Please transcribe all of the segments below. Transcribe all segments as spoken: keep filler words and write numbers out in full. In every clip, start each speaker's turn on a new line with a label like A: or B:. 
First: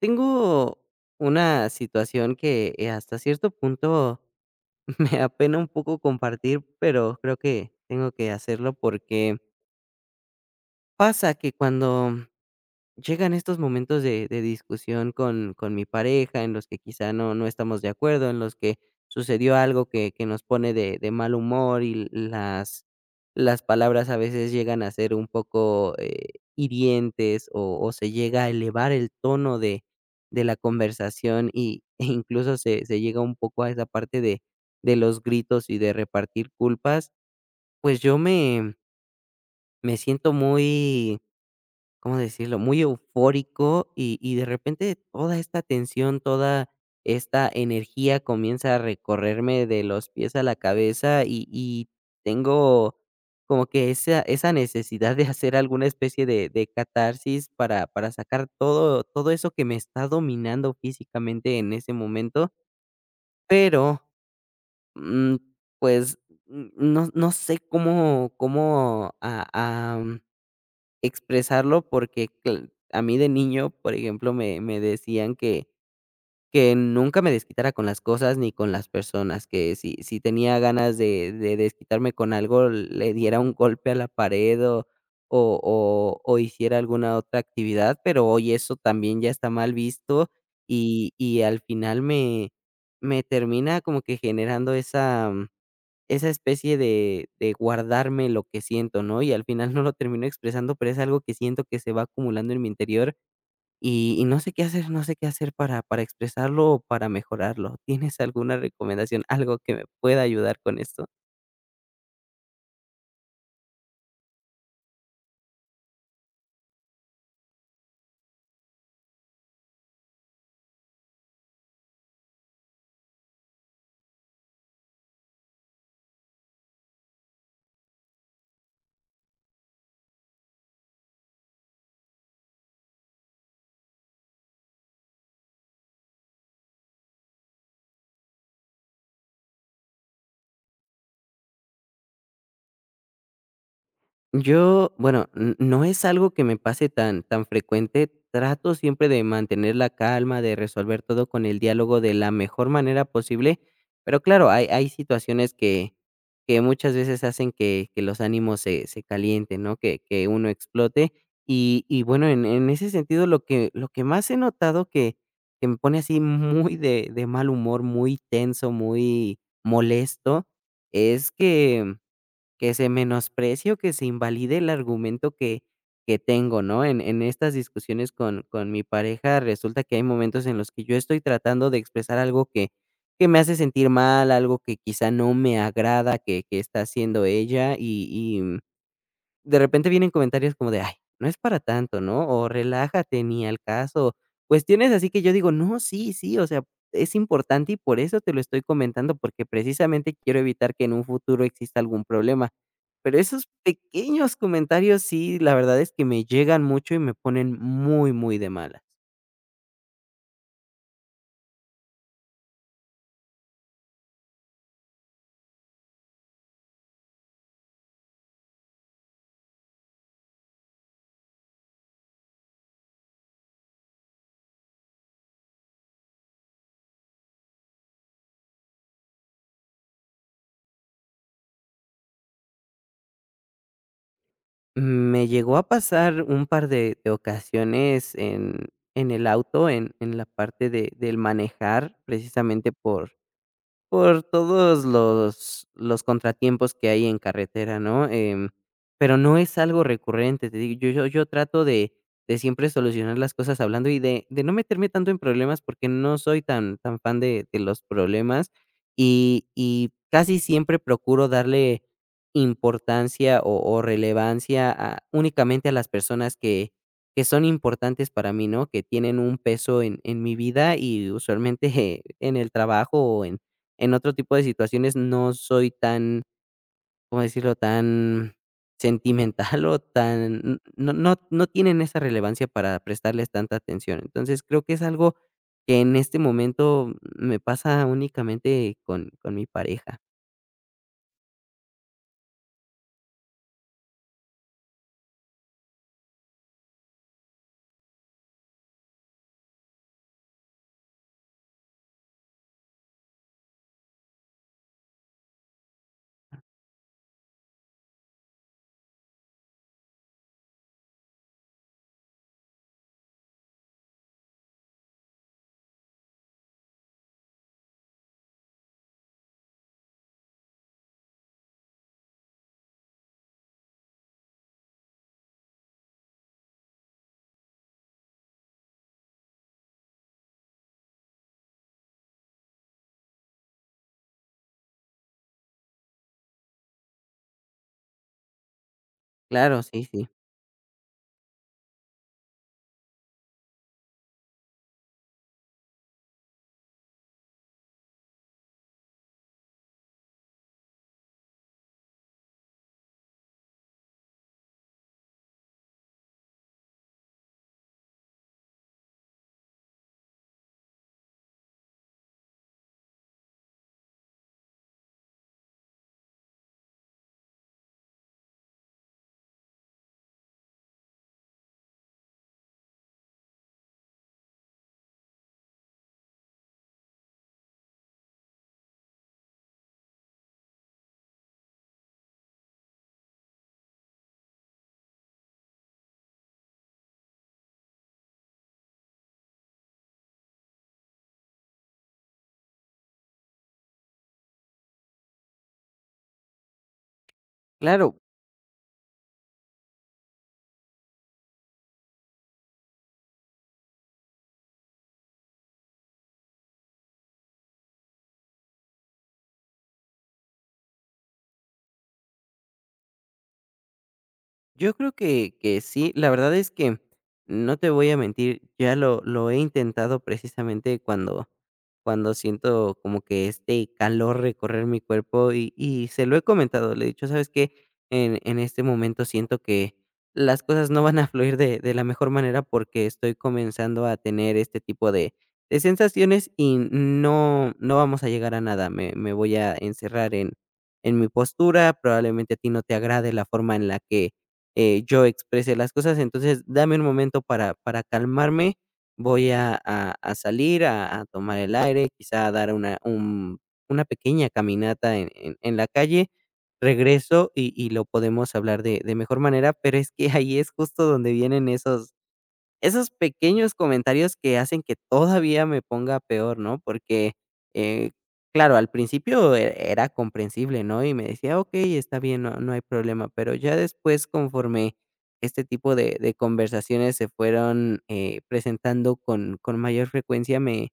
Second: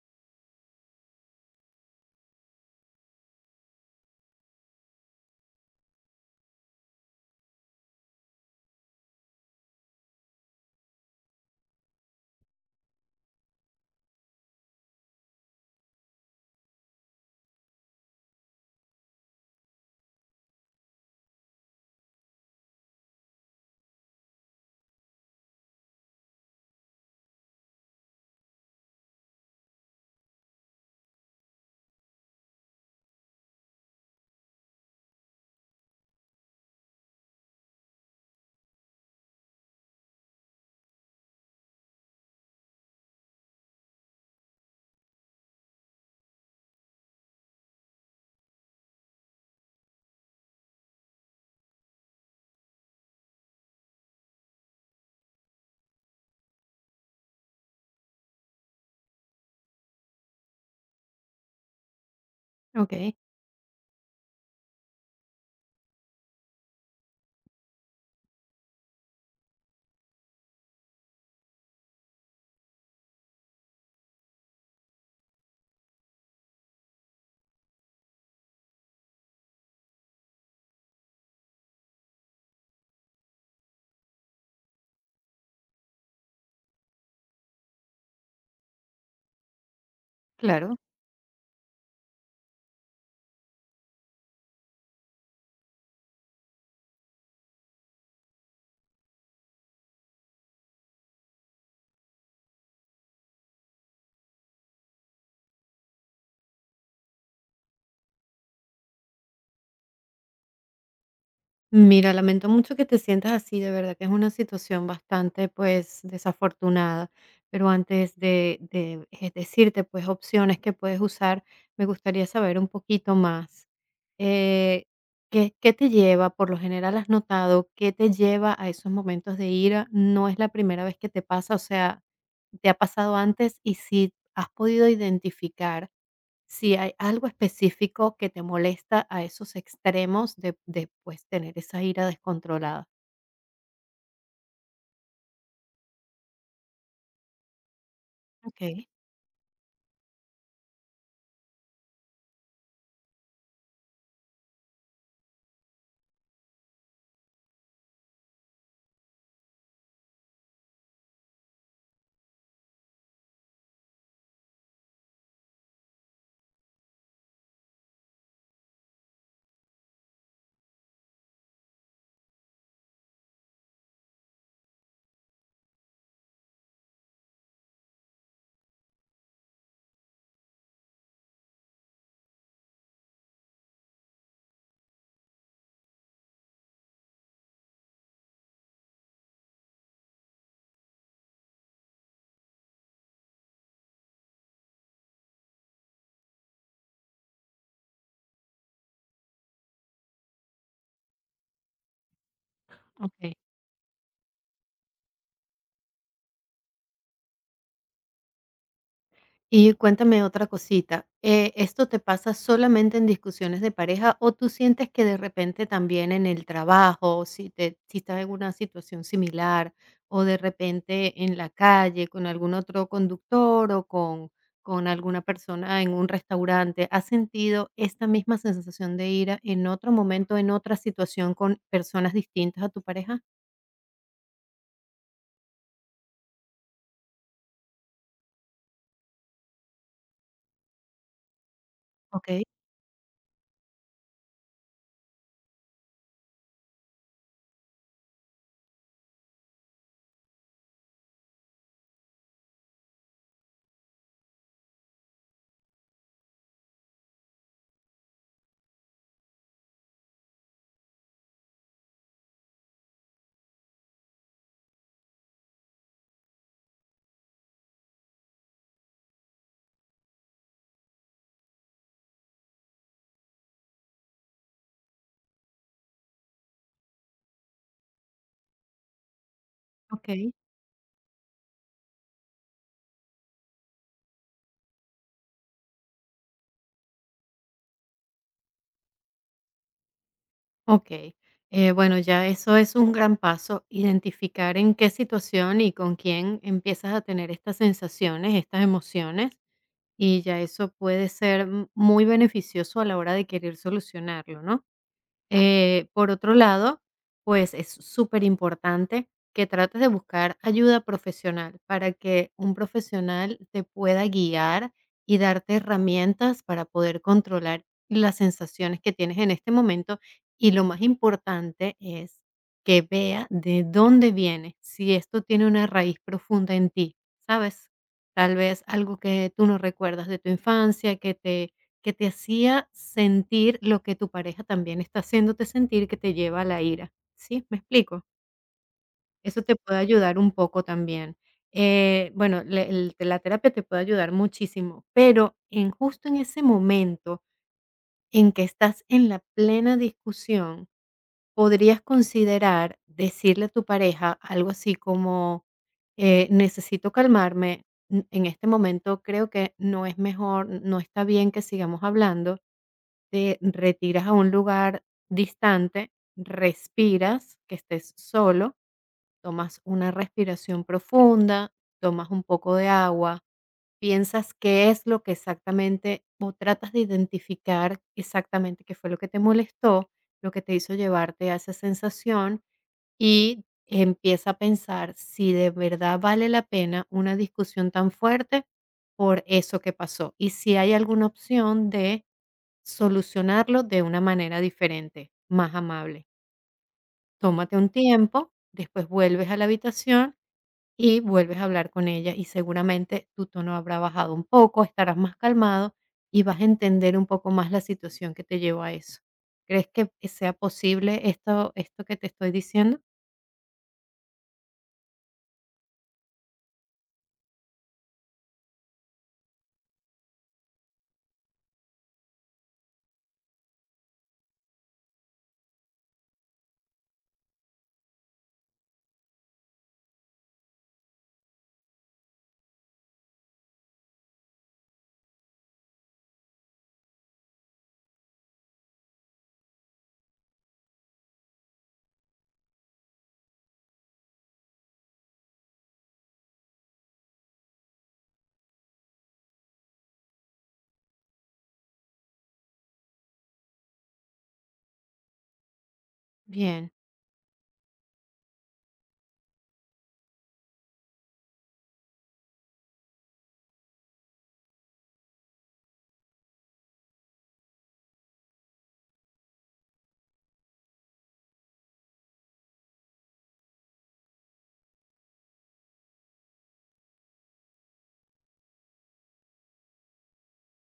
A: Tengo una situación que, eh, hasta cierto punto me apena un poco compartir, pero creo que tengo que hacerlo porque pasa que cuando llegan estos momentos de, de discusión con, con mi pareja, en los que quizá no, no estamos de acuerdo, en los que sucedió algo que, que nos pone de, de mal humor y las, las palabras a veces llegan a ser un poco eh, hirientes o, o se llega a elevar el tono de, de la conversación y, e incluso se, se llega un poco a esa parte de, de los gritos y de repartir culpas. pues yo me, Me siento muy, ¿cómo decirlo? Muy eufórico y, y de repente toda esta tensión, toda esta energía comienza a recorrerme de los pies a la cabeza, y, y tengo como que esa, esa necesidad de hacer alguna especie de, de catarsis para, para sacar todo, todo eso que me está dominando físicamente en ese momento,
B: Okey,
A: pero mm, pues mm, no, no sé cómo, cómo ah, ah, expresarlo, porque cl a mí de niño, por ejemplo, me me decían que que nunca me desquitara con las cosas ni con las personas, que si si tenía ganas de de desquitarme con algo, le diera un golpe a la pared o o o o hiciera alguna otra actividad, pero hoy eso también ya está mal visto.
B: claro.
A: Y y al final me me termina como que generando esa esa especie de de guardarme lo que siento, ¿no? Y al final no lo termino expresando, pero es algo que siento que se va acumulando en mi interior, y y no sé qué hacer, no sé qué hacer para para expresarlo o para mejorarlo. ¿Tienes alguna recomendación, algo que me pueda ayudar con esto?
B: Mira, lamento mucho que te sientas así, de verdad que es una situación bastante, pues, desafortunada, pero antes de de, eh, decirte, pues, opciones que puedes usar, me gustaría saber un poquito más. eh, ¿qué qué te lleva? Por lo general, ¿has notado qué te lleva a esos momentos de ira? ¿No es la primera vez que te pasa? O sea, ¿te ha pasado antes? Y si has podido identificar si hay algo específico que te molesta a esos extremos de de, pues, tener esa ira descontrolada.
A: Yo, bueno, n- no es algo que me pase tan, tan frecuente. Trato
B: Okey,
A: siempre de mantener la calma, de resolver todo con el diálogo de la mejor manera posible. Pero claro, hay, hay situaciones que, que muchas veces hacen que, que los ánimos se, se calienten, ¿no? Que, que uno explote. Y, y bueno, en, en ese sentido, lo que, lo que más he notado que, que me pone así muy de, de mal humor, muy tenso, muy molesto, es que que se menosprecie o que se invalide el argumento que, que tengo, ¿no? En, en estas discusiones con, con mi pareja resulta que hay momentos en los que yo estoy tratando de expresar algo que, que me hace sentir mal, algo que quizá no me agrada que, que está haciendo ella y, y mm, de repente vienen comentarios como de, ay, no es para tanto, ¿no? O relájate, ni al caso. Cuestiones así que yo digo, no, sí, sí, o sea, es importante y por eso te lo estoy comentando, porque precisamente quiero evitar que en un futuro exista algún problema, pero
B: okey.
A: esos pequeños comentarios sí, la verdad es que me llegan mucho y me ponen muy, muy de malas.
B: Y cuéntame otra cosita. Eh, ¿esto te pasa solamente en discusiones de pareja o tú sientes que de repente también en el trabajo, si te, si estás en una situación similar o de repente en la calle con algún otro conductor o con, con alguna persona en un restaurante, has sentido esta misma sensación de ira en otro momento, en otra situación con personas distintas a tu pareja?
A: Me llegó a pasar un par de, de ocasiones en, en el auto, en, en la parte de, del manejar,
B: Ok,
A: precisamente por, Por todos los los contratiempos que hay en carretera, ¿no? Em, pero no es algo recurrente, te digo, yo yo yo trato de de siempre solucionar las cosas hablando y de de no meterme tanto en problemas, porque no soy tan tan fan de de los problemas, y y casi siempre procuro darle importancia o o relevancia a únicamente a las personas que que son importantes para mí, ¿no? Que tienen un peso en en mi vida, y usualmente en el trabajo o en en otro tipo de situaciones no soy tan, ¿cómo decirlo?, tan sentimental o
B: ok.
A: tan no no no tienen esa relevancia para prestarles tanta atención. Entonces, creo que es algo que en este momento me pasa únicamente con con mi pareja.
B: Ok, eh, bueno, ya eso es un gran paso, identificar en qué situación y con quién empiezas a tener estas sensaciones, estas emociones, y ya eso puede ser mm, muy beneficioso a la hora de querer solucionarlo, ¿no? Eh, por otro lado, pues es súper importante que trates de buscar ayuda profesional para que un profesional te pueda guiar y darte herramientas para poder controlar las sensaciones que tienes en este momento. Y lo más importante es que vea de dónde viene, si esto tiene una raíz profunda en ti, ¿sabes? Tal vez algo que tú no recuerdas de tu infancia, que te que te hacía sentir lo que tu pareja también está haciéndote sentir, que te lleva a la ira, ¿sí? ¿Me explico? Eso te
A: Claro,
B: puede
A: sí, sí.
B: ayudar un poco también. Eh, bueno, le- el- la terapia te puede ayudar muchísimo, pero en justo en ese momento en que estás en la plena discusión, podrías considerar decirle a tu pareja algo así como, eh, necesito calmarme, n- en este momento creo que no es mejor, no está bien que sigamos hablando. Te retiras a un lugar distante, respiras, que estés solo, tomas una respiración profunda, tomas un poco de agua, piensas qué es lo que exactamente, o tratas de identificar exactamente qué fue lo que te molestó, lo que te hizo llevarte a esa sensación, y empieza a pensar si de verdad vale la pena una discusión tan fuerte por eso que pasó y si hay alguna opción de solucionarlo de una manera diferente, más amable. Tómate un
A: Claro,
B: tiempo, después vuelves a la habitación y vuelves a hablar con ella y seguramente tu tono habrá bajado un poco, estarás más calmado y vas a entender un poco más la situación que te llevó a eso. ¿Crees que sea posible esto, esto que te estoy diciendo?
A: yo creo que que sí, la verdad es que no te voy a mentir, ya lo lo he intentado, precisamente cuando cuando siento como que este calor recorrer mi cuerpo, y y se lo he comentado, le he dicho: "¿Sabes qué? En en este momento siento que las cosas no van a fluir de de la mejor manera porque estoy comenzando a tener este tipo de de sensaciones y no no vamos a llegar a nada, me me voy a encerrar en en mi postura, probablemente a ti no te agrade la forma en la que eh, yo exprese las cosas. Entonces, dame un momento para, para calmarme. Voy a, a- a salir, a, a tomar el aire, quizá a dar una, un- una pequeña caminata en, en- en la calle.
B: Bien.
A: Regreso y, y lo podemos hablar de, de mejor manera, pero es que ahí es justo donde vienen esos, esos pequeños comentarios que hacen que todavía me ponga peor, ¿no? Porque, eh, claro, al principio e era comprensible, ¿no? Y me decía: "Okey, está bien, no no hay problema", pero ya después, conforme este tipo de de conversaciones se fueron, eh, presentando con con mayor frecuencia, me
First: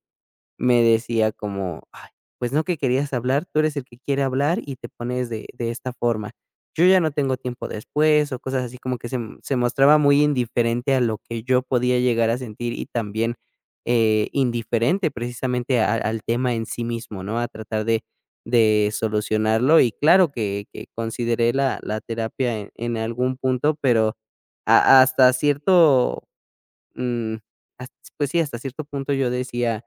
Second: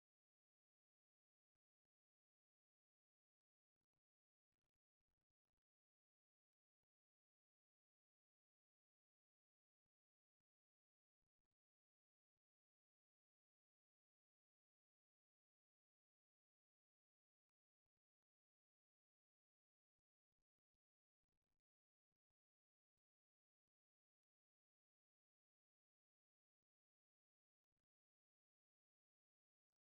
A: me decía como: "Ay, pues no que querías hablar, tú eres el que quiere hablar y te pones de de esta forma. Yo ya no tengo tiempo después", o cosas así, como que se m- se mostraba muy indiferente a lo que yo podía llegar a sentir, y también, eh, indiferente precisamente a al tema en sí mismo, ¿no? A tratar de de solucionarlo. Y claro que que consideré la la terapia en en algún punto, pero ha hasta cierto, mm, has pues sí, hasta cierto punto yo decía,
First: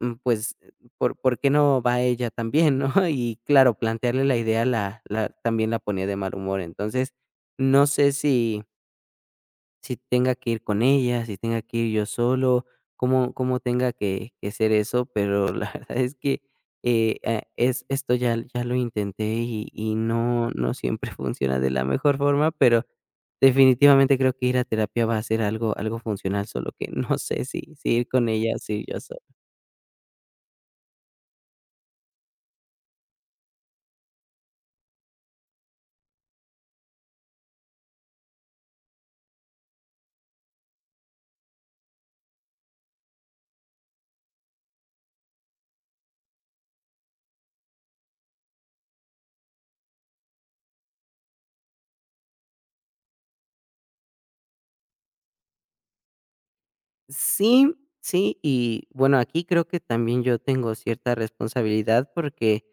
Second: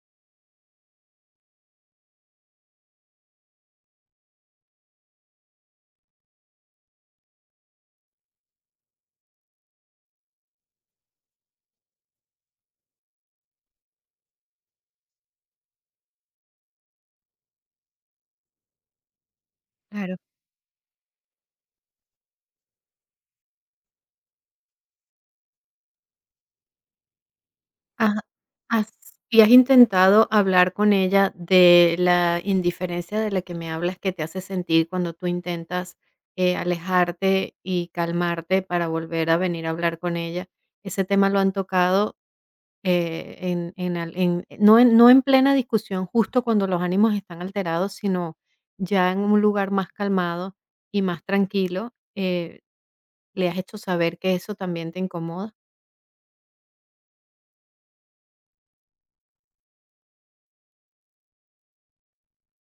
A: mm, pues, eh, ¿por por qué no va ella también, no? Y claro, plantearle la idea, la la también la ponía de mal humor. Entonces, no sé si si tenga que ir con ella, si tenga que ir yo solo, cómo cómo tenga que que ser eso, pero la verdad es que, eh, ah, es esto ya ya lo intenté, y y
B: Claro.
A: no no siempre funciona de la mejor forma, pero definitivamente creo que ir a terapia va a ser algo algo funcional, solo que no sé si si ir
B: Ajá.
A: con ella o si ir
B: ¿Has
A: yo solo.
B: y has intentado hablar con ella de la indiferencia de la que me hablas que te hace sentir cuando tú intentas, eh, alejarte y calmarte para volver a venir a hablar con ella? ¿Ese tema lo han tocado, eh, en en al en no en no en plena discusión, justo cuando los ánimos están alterados, sino ya en un lugar más calmado y más tranquilo? Eh, ¿le has hecho saber que eso también te incomoda?
A: Sí, sí, y bueno, aquí creo que también yo tengo cierta responsabilidad porque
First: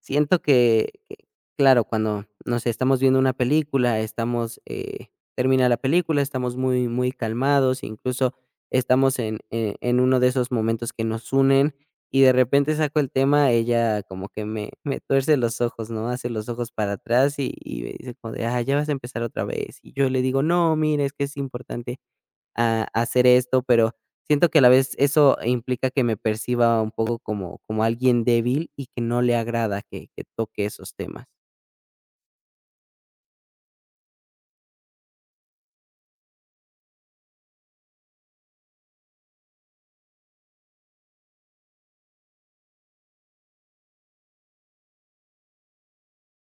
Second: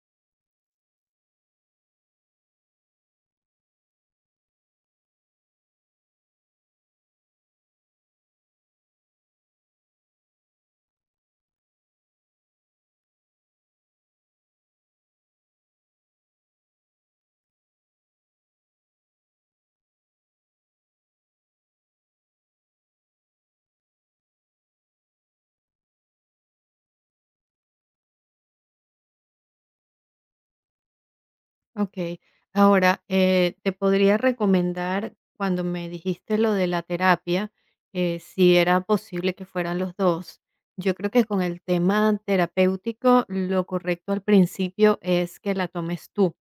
A: siento que, que, claro, cuando, no sé, estamos viendo una película, estamos, eh, termina la película, estamos muy, muy calmados, incluso estamos en, en, en uno de esos momentos que nos unen, y de repente saco el tema, ella como que me, me tuerce los ojos, ¿no? Hace los ojos para atrás y, y me dice como de, ah, ya vas a empezar otra vez. Y yo le digo, no, mira, es que es importante a a hacer esto, pero siento que a la vez eso implica que me perciba un poco como como alguien débil y que no le agrada que que toque esos temas.
B: Okey. Ahora, eh, te podría recomendar, cuando me dijiste lo de la terapia, eh, si era posible que fueran los dos. Yo creo que con el tema terapéutico, lo correcto al principio es que la tomes tú.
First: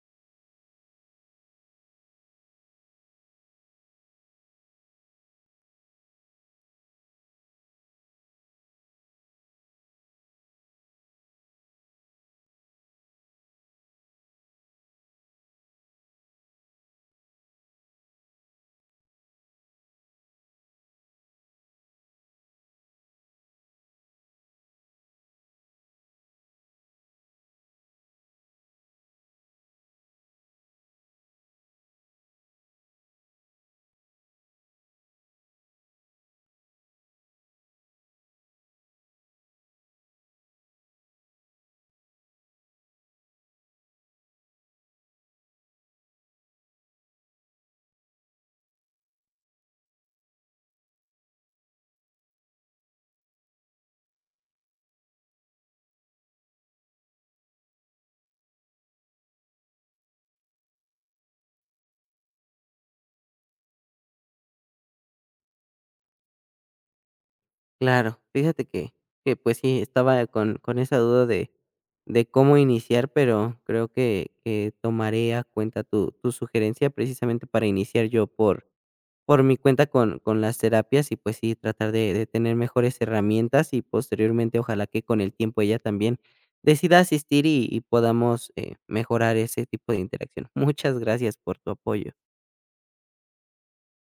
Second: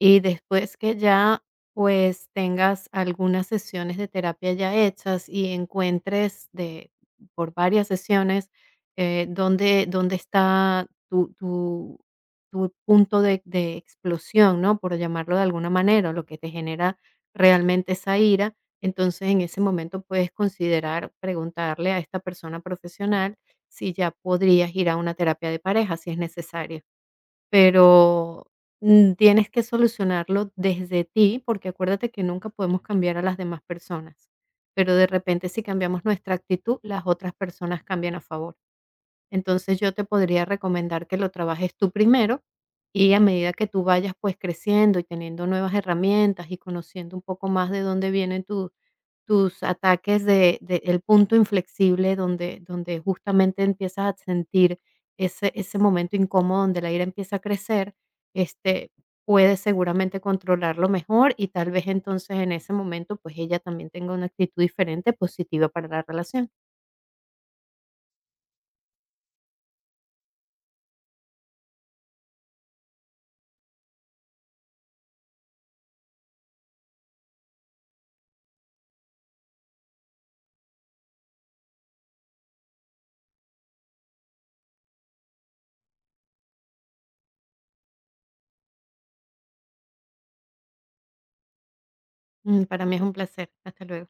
B: Y después que ya, pues, tengas algunas sesiones de terapia ya hechas y encuentres de por varias sesiones, eh, dónde dónde está tu tu tu punto de de explosión, ¿no? Por llamarlo de alguna manera, lo que te genera realmente esa ira. Entonces, en ese momento puedes considerar preguntarle a esta persona profesional si ya podrías ir a una terapia de pareja, si es necesario. Pero, mm, tienes que solucionarlo desde ti, porque acuérdate que nunca podemos cambiar a las demás personas, pero de repente, si cambiamos nuestra actitud, las otras personas cambian a favor. Entonces, yo te podría recomendar que lo trabajes tú primero, y a medida que tú vayas, pues, creciendo y teniendo nuevas herramientas y conociendo un poco más de dónde vienen tus tus ataques de de el punto inflexible donde donde justamente empiezas a sentir ese ese momento incómodo donde la ira empieza a crecer, este, puedes seguramente controlarlo mejor y tal vez entonces en ese momento, pues ella también tenga una actitud diferente positiva para la relación.
A: Claro, fíjate que que, pues sí, estaba con con esa duda de de cómo iniciar, pero creo que que tomaré a cuenta tu tu sugerencia precisamente para iniciar yo por por mi cuenta con con las terapias y, pues sí, tratar de de tener mejores herramientas y posteriormente, ojalá que con el tiempo ella también decida asistir y y podamos, eh, mejorar ese tipo de interacción. Muchas gracias por tu apoyo.
B: Mm, para mí es un placer. Hasta luego.